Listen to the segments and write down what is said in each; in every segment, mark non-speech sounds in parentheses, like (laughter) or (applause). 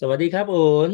สวัสดีครับโอน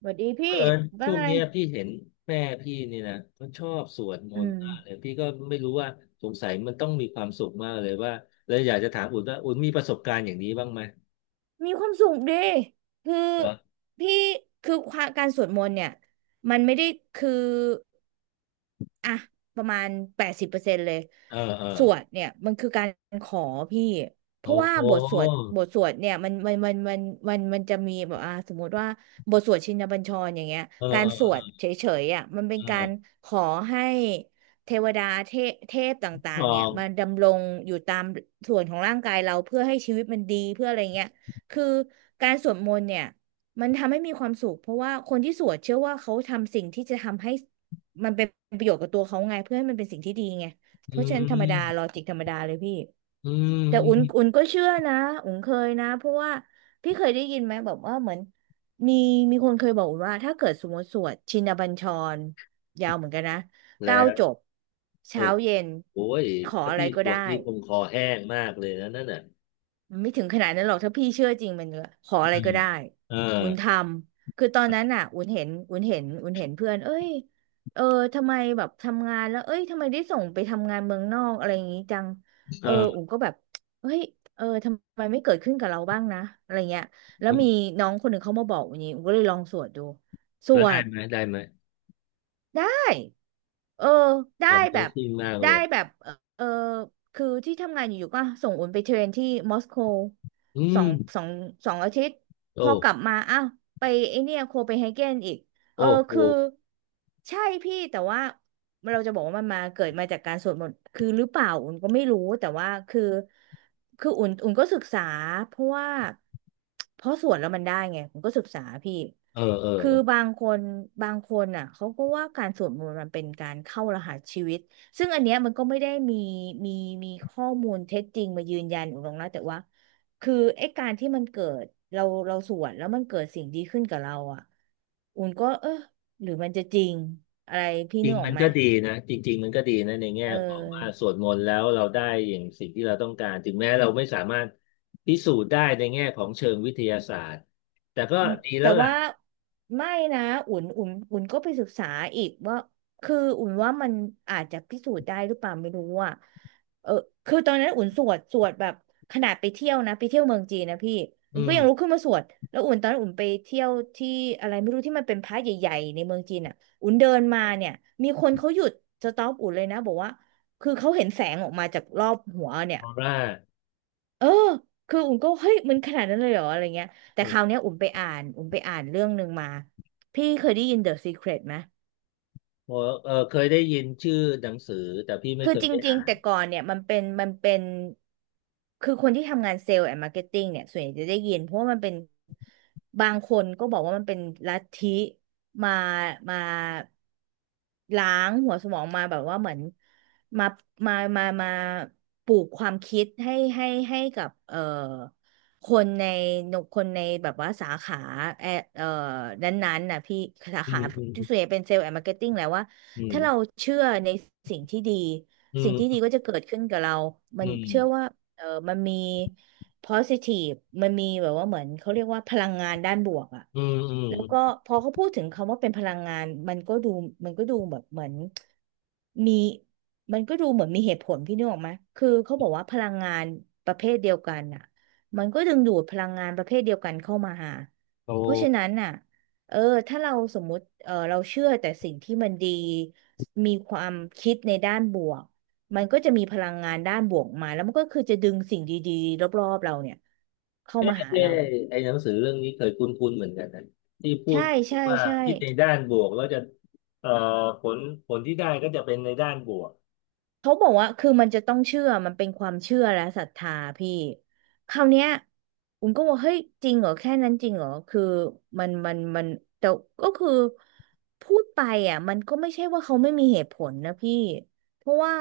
สวัสดีเอพี่อว่าช่วงไงเนี้ยพี่เห็นแม่พี่นี่นะมันชอบสวดมอืนต์ม มากเลยพี่ก็ไม่รู้ว่าสงสัยมันต้องมีความสุขมากเลยว่าเลยอยากจะถามอุ่นว่าอุ่นมีประสบการณ์อย่างนี้บ้างไหมมีความสุขดิคือเหรอพี่คือความการสวดมนต์เนี่ยมันไม่ได้คืออ่ะประมาณ80%เลยเออเออสวดเนี่ยมันคือการขอพี่เพราะโอ้ว่าโหบทสวดเนี่ยมันมันจะมีแบบสมมติว่าบทสวดชินบัญชรอย่างเงี้ยเออการเอสวดอเฉยๆอ่ะมันเป็นการเออขอให้เทวดาเทพต่าทงอๆเนี่ยงมนดำรงอยู่ตามส่วนของร่างกายเราเพื่อให้ชีวิตมันดีเพื่ออะไรเงี้ย คือการสวดมนต์เนี่ยมันทำให้มีความสุขเพราะว่าคนที่สวดเชื่อว่าเขาทำสิ่งที่จะทำให้มันเป็นประโยชน์กับตัวเขาไงเพื่อให้มันเป็นสิ่งที่ดีไงเพอืราะฉะนั้นธรรมดาลอมจิกธรรมดาเลยพี่อืมแต่อือุ่นมอุ่นก็เชื่อนะอุ่นเคยนะเพราะว่าพี่เคยได้ยินไหมแบบว่าเหมือนมีมีคนเคยบอกอุ่นว่าถ้าเกิดสมมติสวดชินบัญชรยาวเหมือนกันนะแล้เก้าวจบโอ้เช้าเย็นโหยขอถ้าอะไรพี่ก็สได้ วดนี่คงคอแห้งมากเลยนะนั่นน่ะไม่ถึงขนาดนั้นหรอกถ้าพี่เชื่อจริงมันก็ขออะไรอืมก็ได้เอออุ่นทำคือตอนนั้นน่ะอุ่นเห็นเพื่อนเอ้ยเออทำไมแบบทำงานแล้วเอ้ยทำไมได้ส่งไปทำงานเมืองนอกอะไรอย่างงี้จังเอเออออุ่นก็แบบเฮ้ยเออทำไมไม่เกิดขึ้นกับเราบ้างนะอะไรเงี้ยแล้วมีน้องคนหนึ่งเขามาบอกอุ่นนี้อุ่นก็เลยลองสวดดูสแล้ววได้ด ไหมได้ไหม ได้ เออ ได้ a อนเมแบบ ซิมากเลได้ยอะแบบเออเออคือที่ทำงานอยู่ๆก็ส่งอุ่นไปเทรนที่มอสโกอืสอมง สอง 2 อาทิตย์ พโอ้ อกลับมาอ้าวไปไอเนี่ยโคเปนเฮเกนอีก เอโอ้อโหคือใช่พี่แต่ว่าเราจะบอกว่ามันมาเกิดมาจากการสวดมนต์คือหรือเปล่าอุ่นก็ไม่รู้แต่ว่าคือคืออุ่นก็ศึกษาเพราะว่าเพราะสวดแล้วมันได้ไงอุ่นก็ศึกษาพี่เออเออคือเออบางคนอ่ะเขาก็ว่าการสวดมนต์มันเป็นการเข้ารหัสชีวิตซึ่งอันเนี้ยมันก็ไม่ได้มีมีข้อมูลเท็จจริงมายืนยันอุ่นหรอกนะแต่ว่า คือไอ้การที่มันเกิดเราสวดแล้วมันเกิดสิ่งดีขึ้นกับเราอ่ะอุ่นก็เออหรือมันจะจริงอะไรพี่จนึริงกออมักนไหมก็ดีนะจริงๆมันก็ดีนะในแง่เอของว่าสอ วดมนต์แล้วเราได้อย่างสิ่งที่เราต้องการถึงแม้เราไม่สามารถพิสูจน์ได้ในแง่ของเชิงวิทยาศาสตร์ แต่ก็อืมดีแล้แต่วล่ะว่าไม่นะอุ่นก็ไปศึกษาอีกว่าคืออุ่นว่ามันอาจจะพิสูจน์ได้หรือเปล่าไม่รู้อ่ะเออคือตอนนั้นอุ่นสวดแบบขนาดไปเที่ยวนะไปเที่ยวเมืองจีนนะพี่อุ่อืนก็มยังลุกขึ้นมาสวดแล้วอุ่นตอนนั้นอุ่นไปเที่ยวที่อะไรไม่รู้ที่มันเป็นพระใหญ่ๆในเมืองจีนอ่ะอุ่นเดินมาเนี่ยมีคนเขาหยุดสต็อปอุ่นเลยนะบอกว่าคือเขาเห็นแสงออกมาจากรอบหัวเนี่ย ออร่าเออ คืออุ่นก็เฮ้ยมันขนาดนั้นเลยเหรออะไรเงี้ย แต่คราวโอ้เนี้ยอุ่นไปอ่านเรื่องหนึ่งมา พี่เคยได้ยิน The Secret ไหม โเเออเคยได้ยินชื่อหนังสือแต่พี่ไม่คือเคจยได้ริงอ่าๆนแต่ก่อนเนี่ยมันเป็นคือคนที่ทำงานเซลล์แอนด์มาร์เก็ตติ้งเนี่ยส่วนใหญ่จะได้ยินเพราะว่ามันเป็นบางคนก็บอกว่ามันเป็นลัทธิมามาล้างหัวสมองมาแบบว่าเหมือนมามาปลูกความคิดให้กับคนในแบบว่าสาขาแอเอ่อนั้นๆน่ะพี่สาอืขามอืมที่ส่วนใหญ่เป็นเซลล์แอนด์มาร์เก็ตติ้งแหละว่า อืมถ้าเราเชื่อในสิ่งที่ดีอืสิ่งที่ดีมก็จะเกิดขึ้นกับเรา มัอืนมเชื่อว่าเออมันมี positive มันมีแบบว่าเหมือนเขาเรียกว่าพลังงานด้านบวกอะอืมอืมอืมแล้วอืก็มพอเขาพูดถึงคำว่าเป็นพลังงานมันก็ดูแบบเหมือนมีมันก็ดูเหมือนมีเหตุผลพี่นึกออกไหมคือเขาบอกว่าพลังงานประเภทเดียวกันอะมันก็ดึงดูดพลังงานประเภทเดียวกันเข้ามาหาโอเพราะฉะ้ นั้นน่ะ เออถ้าเราสมมุติเออเราเชื่อแต่สิ่งที่มันดีมีความคิดในด้านบวกมันก็จะมีพลังงานด้านบวกมาแล้วมันก็คือจะดึงสิ่งดีๆรอบๆเราเนี่ยเข้าเอ๊ะมาหาเอ๊ะเราไอ้หนังสือเรื่องนี้เคยคุ้นๆเหมือนกันนะที่พูดใช่ใช่ว่าใช่ คิดในด้านบวกแล้วจะเอ่อผลผลที่ได้ก็จะเป็นในด้านบวกเขาบอกว่าคือมันจะต้องเชื่อมันเป็นความเชื่อและศรัทธาพี่คราวเนี้ยผมก็ว่าเฮ้ยจริงเหรอแค่นั้นจริงเหรอคือมันแต่ก็คือพูดไปอ่ะมันก็ไม่ใช่ว่าเขาไม่มีเหตุผลนะพี่เพราะว่า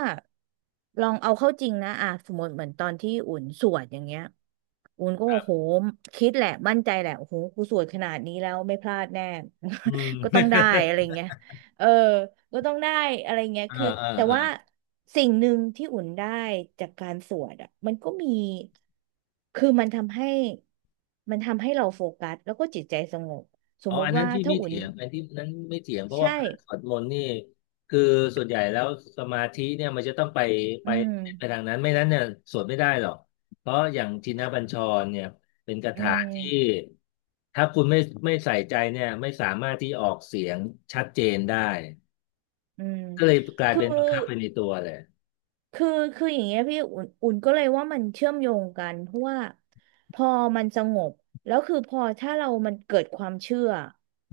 ลองเอาเข้าจริงนะอ่ะสมมติเหมือนตอนที่อุ่นสวดอย่างเงี้ยอุ่นก็คโอ้รัโหบคิดแหละมั่นใจแหละโอ้โหกูสวดขนาดนี้แล้วไม่พลาดแน่ อืม (laughs) ก็ต้องได้อะไรเงี้ย เออ ก็ต้องได้อะไรเงี้ย (laughs) เออคือเออแต่เออ ว่าสิ่งหนึ่งที่อุ่นได้จากการสวดอ่ะ มันก็มี คือมันทำให้เราโฟกัสแล้วก็จิตใจสงบ สอ๋มอมุอัตินนั้ว่านที่ถ้าไม่อุ่นเถียงอันที่นั้นไม่เถียงเพราะใช่ ว่าการสวดมนต์นี่คือส่วนใหญ่แล้วสมาธิเนี่ยมันจะต้องไปอืม ไปทางนั้นไม่นั้นเนี่ยสวดไม่ได้หรอกเพราะอย่างทินบัญชรเนี่ยเป็นคาอืถาม ที่ถ้าคุณไม่ใส่ใจเนี่ยไม่สามารถที่ออกเสียงชัดเจนได้อืม ก็เลยกลายคือ เป็นบังคับไปในตัวเลยคือคืออย่างเงี้ยพี่อุ่นก็เลยว่ามันเชื่อมโยงกันเพราะว่าพอมันสงบแล้วคือพอถ้าเรามันเกิดความเชื่อ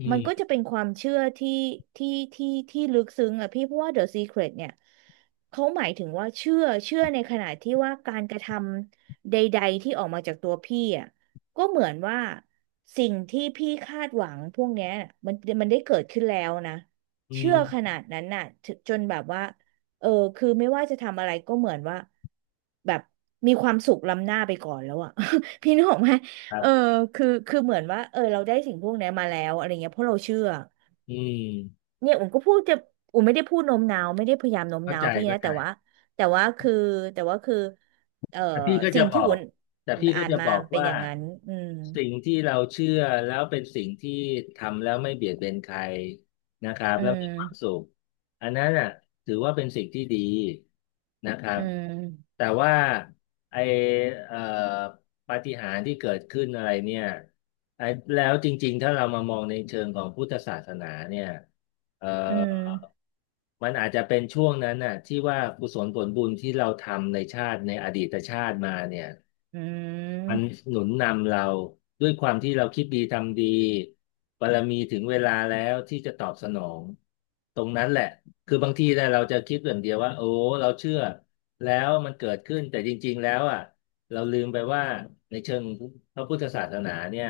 อืมันก็มจะเป็นความเชื่อที่ที่ที่ลึกซึ้งอ่ะพี่เพราะว่า The Secret เนี่ยเขาหมายถึงว่าเชื่อในขณะที่ว่าการกระทำใดๆที่ออกมาจากตัวพี่อ่ะก็เหมือนว่าสิ่งที่พี่คาดหวังพวกเนี้ยมันมันได้เกิดขึ้นแล้วนะอืเชื่อขมนาดนั้นน่ะถึจนแบบว่า เออคือไม่ว่าจะทำอะไรก็เหมือนว่าแบบมีความสุขล้ำหน้าไปก่อนแล้วอะ (laughs) พี่นึกออกไหมครัเออบคือเหมือนว่าเออเราได้สิ่งพวกนี้มาแล้วอะไรเงี้ยเพราะเราเชื่ออืมเนี่ยอุ่นก็พูดจะอุ่นไม่ได้พูดโน้มน้าวไม่ได้พยายามโน้มเข้าน้าวใจพี่เข้านะใจ แต่ว่าแต่ว่าคือแต่ว่าคือเออแต่พี่ก็สิ่จะงบที่ออุ่กนแต่พี่ก็อ่านจะมาบอกเป็นว่าอย่างนั้นอืมสิ่งที่เราเชื่อแล้วเป็นสิ่งที่ทำแล้วไม่เบียดเบียนใครนะครับอืแล้วมีความสุมขอันนั้นอ่ะถือว่าเป็นสิ่งที่ดีนะครัอืบมแต่ว่าไอเอ่อปาฏิหาริย์ที่เกิดขึ้นอะไรเนี่ยไอแล้วจริงๆถ้าเรามามองในเชิงของพุทธศาสนาเนี่ย เอ่อือมมันอาจจะเป็นช่วงนั้นน่ะที่ว่ากุศลผลบุญที่เราทำในชาติในอดีตชาติมาเนี่ยอืมันม หนุนนำเราด้วยความที่เราคิดดีทำดีบารมีถึงเวลาแล้วที่จะตอบสนองตรงนั้นแหละคือบางทีเนี่ยเราจะคิดอย่างเดียวว่าโอ้เราเชื่อแล้วมันเกิดขึ้นแต่จริงๆแล้วอ่ะเราลืมไปว่าในเชิงพระพุทธศาสนาเนี่ย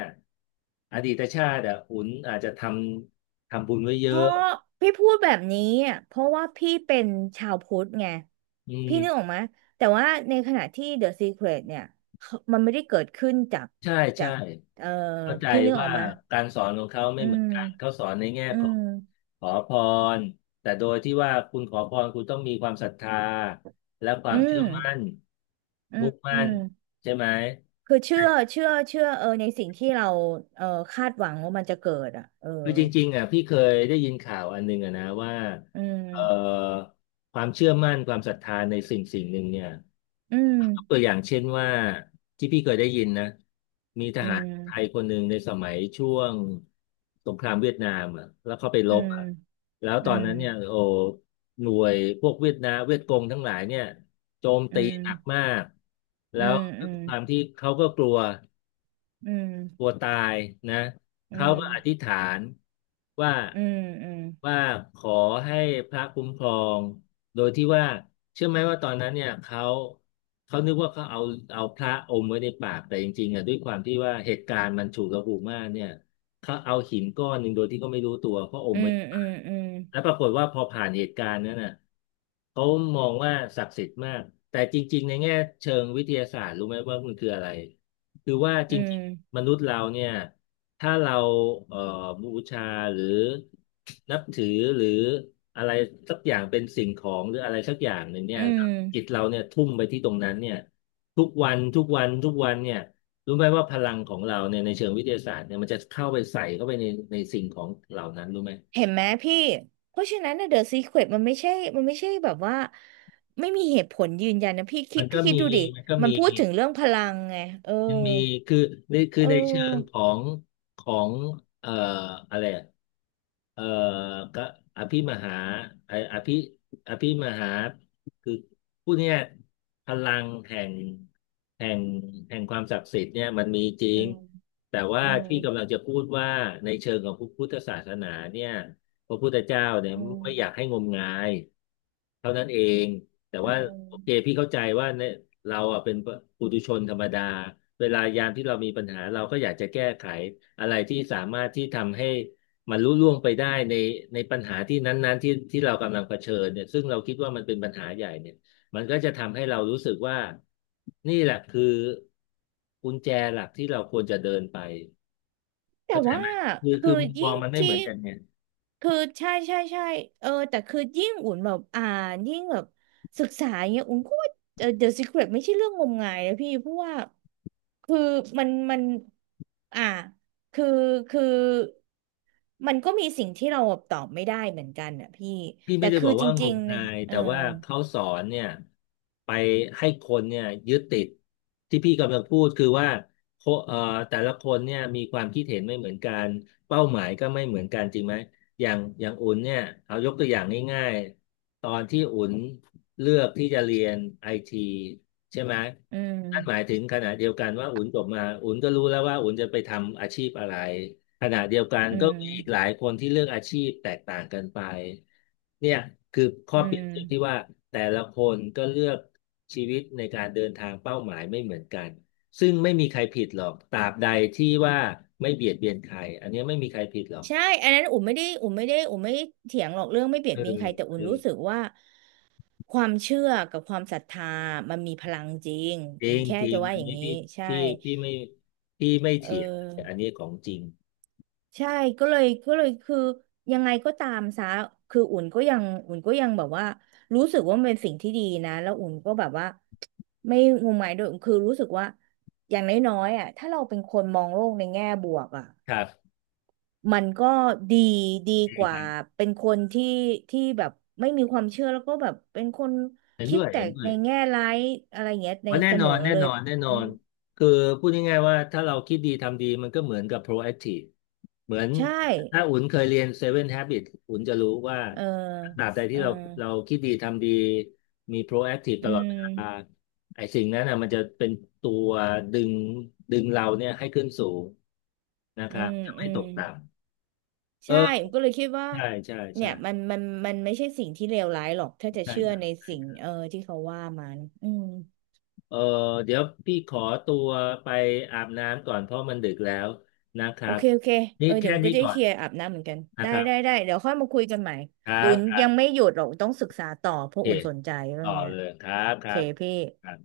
อดีตชาติอ่ะหุนอาจจะทำบุญไว้เพเยราะอะพี่พูดแบบนี้อะเพราะว่าพี่เป็นชาวพุทธไงอืพี่นึกออกม ไหมแต่ว่าในขณะที่ The Secret เนี่ยเขามันไม่ได้เกิดขึ้นจากใช่จาใช่กเอ่อเข้าใจพี่นึกอว่าอกไหมการสอนของเขาไม่อืเหมือนมกันเขาสอนในแง่อืขอมงขอพรแต่โดยที่ว่าคุณขอพรคุณต้องมีความศรัทธาและคอืวามเชื่อมมั่นอืมมุ่งอืมั่นมใช่ไหม คือเชื่อเออในสิ่งที่เราเออคาดหวังว่ามันจะเกิดอ่ะเออคือจริงๆอ่ะพี่เคยได้ยินข่าวอันหนึงอ่ะนะว่าอืเอ่อมความเชื่อมั่นความศรัทธาในสิ่งสิ่งหนึ่งเนี่ยอืมยกตัวอย่างเช่นว่าที่พี่เคยได้ยินนะมีทอืหารไทยมคนหนึ่งในสมัยช่วงสงครามเวียดนามอ่ะแล้วเขาไปรอืบมอ่ะแล้วตอือนมนั้นเนี่ยโอ้หน่วยพวกเวียดนามเวียดกงทั้งหลายเนี่ยโจมอืตีหนักมามกอืแล้วด้วยความมที่เขาก็กลัว อืมกลัวตายนะอืเขามอืก็อธิษมฐานว่าอืมอืม ว่าขอให้พระคุ้มครอง โดยที่ว่าเชื่อไหมว่าตอนนั้นเนี่ยเขานึกว่าเขาเอาพระอมไว้ในปากแต่จริงๆอ่ะด้วยความที่ว่าเหตุการณ์มันฉุกละหุกมากเนี่ยเขาเอาหินก้อนหนึ่งโดยที่เขาไม่รู้ตัวเขาออืมไว้มอืมอืมแล้วปรากฏว่าพอผ่านเหตุการณ์นั้นน่ะเขามองว่าศักดิ์สิทธิ์มากแต่จริงๆในแง่เชิงวิทยาศาสตร์รู้ไหมว่ามันคืออะไร คือว่าจอืมริงๆมนุษย์เราเนี่ยถ้าเราเอ่อบูชาหรือนับถือหรืออะไรสักอย่างเป็นสิ่งของหรืออะไรสักอย่างหนึ่งเนี่อืยมจิตเราเนี่ยทุ่มไปที่ตรงนั้นเนี่ยทุกวันทุกวันทุกวันเนี่ยรู้ไหมว่าพลังของเราเนี่ยในเชิงวิทยาศาสตร์เนี่ยมันจะเข้าไปใส่เข้าไปในในสิ่งของเหล่านั้นรู้ไหมเห็นไหมพี่เพราะฉะนั้นเดอะซีเครตมันไม่ใช่มันไม่ใช่แบบว่าไม่มีเหตุผลยืนยันนะพี่คิมัดนก็พี่คิดมีดูดิมันก็มันมี พูดถึงเรื่องพลังไงเออยังมีคือในคืเอในเชิงออของของเอ่ออะไรอะเอ่อก็อภิมหาไออภิอภิมหาคือผู้เนี้ยพลังแห่งแห่งความศักดิ์สิทธิ์เนี่ยมันมีจริอืงมแต่ว่าอืมที่กำลังจะพูดว่าในเชิงของพุทธศาสนาเนี่ยพระพุทธเจ้าเนี่ยอืมไม่อยากให้งมงายเท่านั้นเอง แต่อืว่าม โอเคพี่เข้าใจว่าเนี่ยเราอ่ะเป็นปุถุชนธรรมดาเวลายามที่เรามีปัญหาเราก็อยากจะแก้ไขอะไรที่สามารถที่ทำให้มันลุล่วงไปได้ในปัญหาที่นั้นๆที่เรากำลังเผชิญเนี่ยซึ่งเราคิดว่ามันเป็นปัญหาใหญ่เนี่ยมันก็จะทำให้เรารู้สึกว่านี่แหละคือกุญแจหลักที่เราควรจะเดินไปแต่เข้าใจว่าไหมคือคืคืออมุมมอยิ่งงมันไม่เหมืที่อนกันเนี่ย คือใช่เออแต่คือยิ่งอุ่นแบบอ่านยิ่งแบบศึกษาอย่างเงี้ยอุ่นก็ว่าเออ The Secret ไม่ใช่เรื่องงมงายนะพี่เพราะว่าคือมันอ่าคือคือมันก็มีสิ่งที่เราตอบไม่ได้เหมือนกันอ่ะพี่พี่แต่ไม่ได้คืบออกจว่างริงมๆเนี่ยงายเออแต่ว่าเขาสอนเนี่ยไปให้คนเนี่ยยึดติดที่พี่กำลังพูดคือว่าโคเอ่อแต่ละคนเนี่ยมีความคิดเห็นไม่เหมือนกันเป้าหมายก็ไม่เหมือนกันจริงไหมอย่างอุ่นเนี่ยเอายกตัวอย่างง่ายๆตอนที่อุ่นเลือกที่จะเรียนไอทีใช่ไหมอืนั่นหมายมถึงขณะเดียวกันว่าอุ่นจบมาอุ่นก็รู้แล้วว่าอุ่นจะไปทำอาชีพอะไร ขณะเดียวกันอืก็มีอีกหมลายคนที่เลือกอาชีพแตกต่างกันไปเนี่ยคือข้ออืเปรียบเทียบที่มว่าแต่ละคนก็เลือกชีวิตในการเดินทางเป้าหมายไม่เหมือนกันซึ่งไม่มีใครผิดหรอกตราบใดที่ว่าไม่เบียดเบียนใครอันเนี้ยไม่มีใครผิดหรอกใช่อันนั้นอุ่มไม่ได้เถียงหรอกเรื่องไม่เบียเอดอเบียนใครแต่อุ่เอนอรู้สึกว่า ความเชื่อกับความศรัทธามันมีพลังจริงจอุ่รินงแค่จริจะงว่าอัอนย่างนี้นี้ใช่พี่พี่ไม่พี่ไม่เอเถียงอันอนี้ของจริงใช่ก็เลยคือยังไงก็ตามซะคืออุ่นก็ยังแบบว่ารู้สึกว่ามันเป็นสิ่งที่ดีนะแล้วอุ่นก็แบบว่าไม่งมงายด้วยคือรู้สึกว่าอย่างน้อยๆอ่ะถ้าเราเป็นคนมองโลกในแง่บวกอ่ะ ครับมันก็ดีดีกคว่ารับเป็นคนที่ที่แบบไม่มีความเชื่อแล้วก็แบบเป็นคนเห็นคิด้ดวยแต่เห็นด้วในย แง่ร้ายอะไรอย่างเงี้ยในอ๋อแน่เสนอมอนแน่เลยนอนแน่นออืมนคือพูดง่ายๆว่าถ้าเราคิดดีทำดีมันก็เหมือนกับ proactive เหมือนใช่ถ้าอุ่นเคยเรียน Seven Habits อุ่นจะรู้ว่าเออตราบใดเอที่อเราเราคิดดีทำดีมี proactive อืตลอดเวลามไอ้สิ่งนั้นนะมันจะเป็นตัวดึงดึงเราเนี่ยให้ขึ้นสูงนะคอืรับมจะอืไม่ตมกต่ำเออใช่ก็เลยคิดว่าใช่ใช่เนี่ใช่ยมันไม่ใช่สิ่งที่เลวร้ายหรอกถ้าจะใช่เชื่อครในสิ่งับ เออที่เขาว่ามันอืม เออเดี๋ยวพี่ขอตัวไปอาบน้ำก่อนเพราะมันดึกแล้วนะคโอรับเคโอเคเอนี่อเดี๋ยวแค่อุ่นก็นี้จะก่อเคนลียร์อาบน้ำเหมือนกันนะได้ครับได้ได้เดี๋ยวค่อยมาคุยกันใหม่ครัเดี๋ยวบอุ่นครัยังบไม่หยุดหรอกอุนต้องศึกษาต่อเพโอราะเคอุ่นสนใจเรื่อต่งอเนี้ยเลยครับโอคเครพี่ับ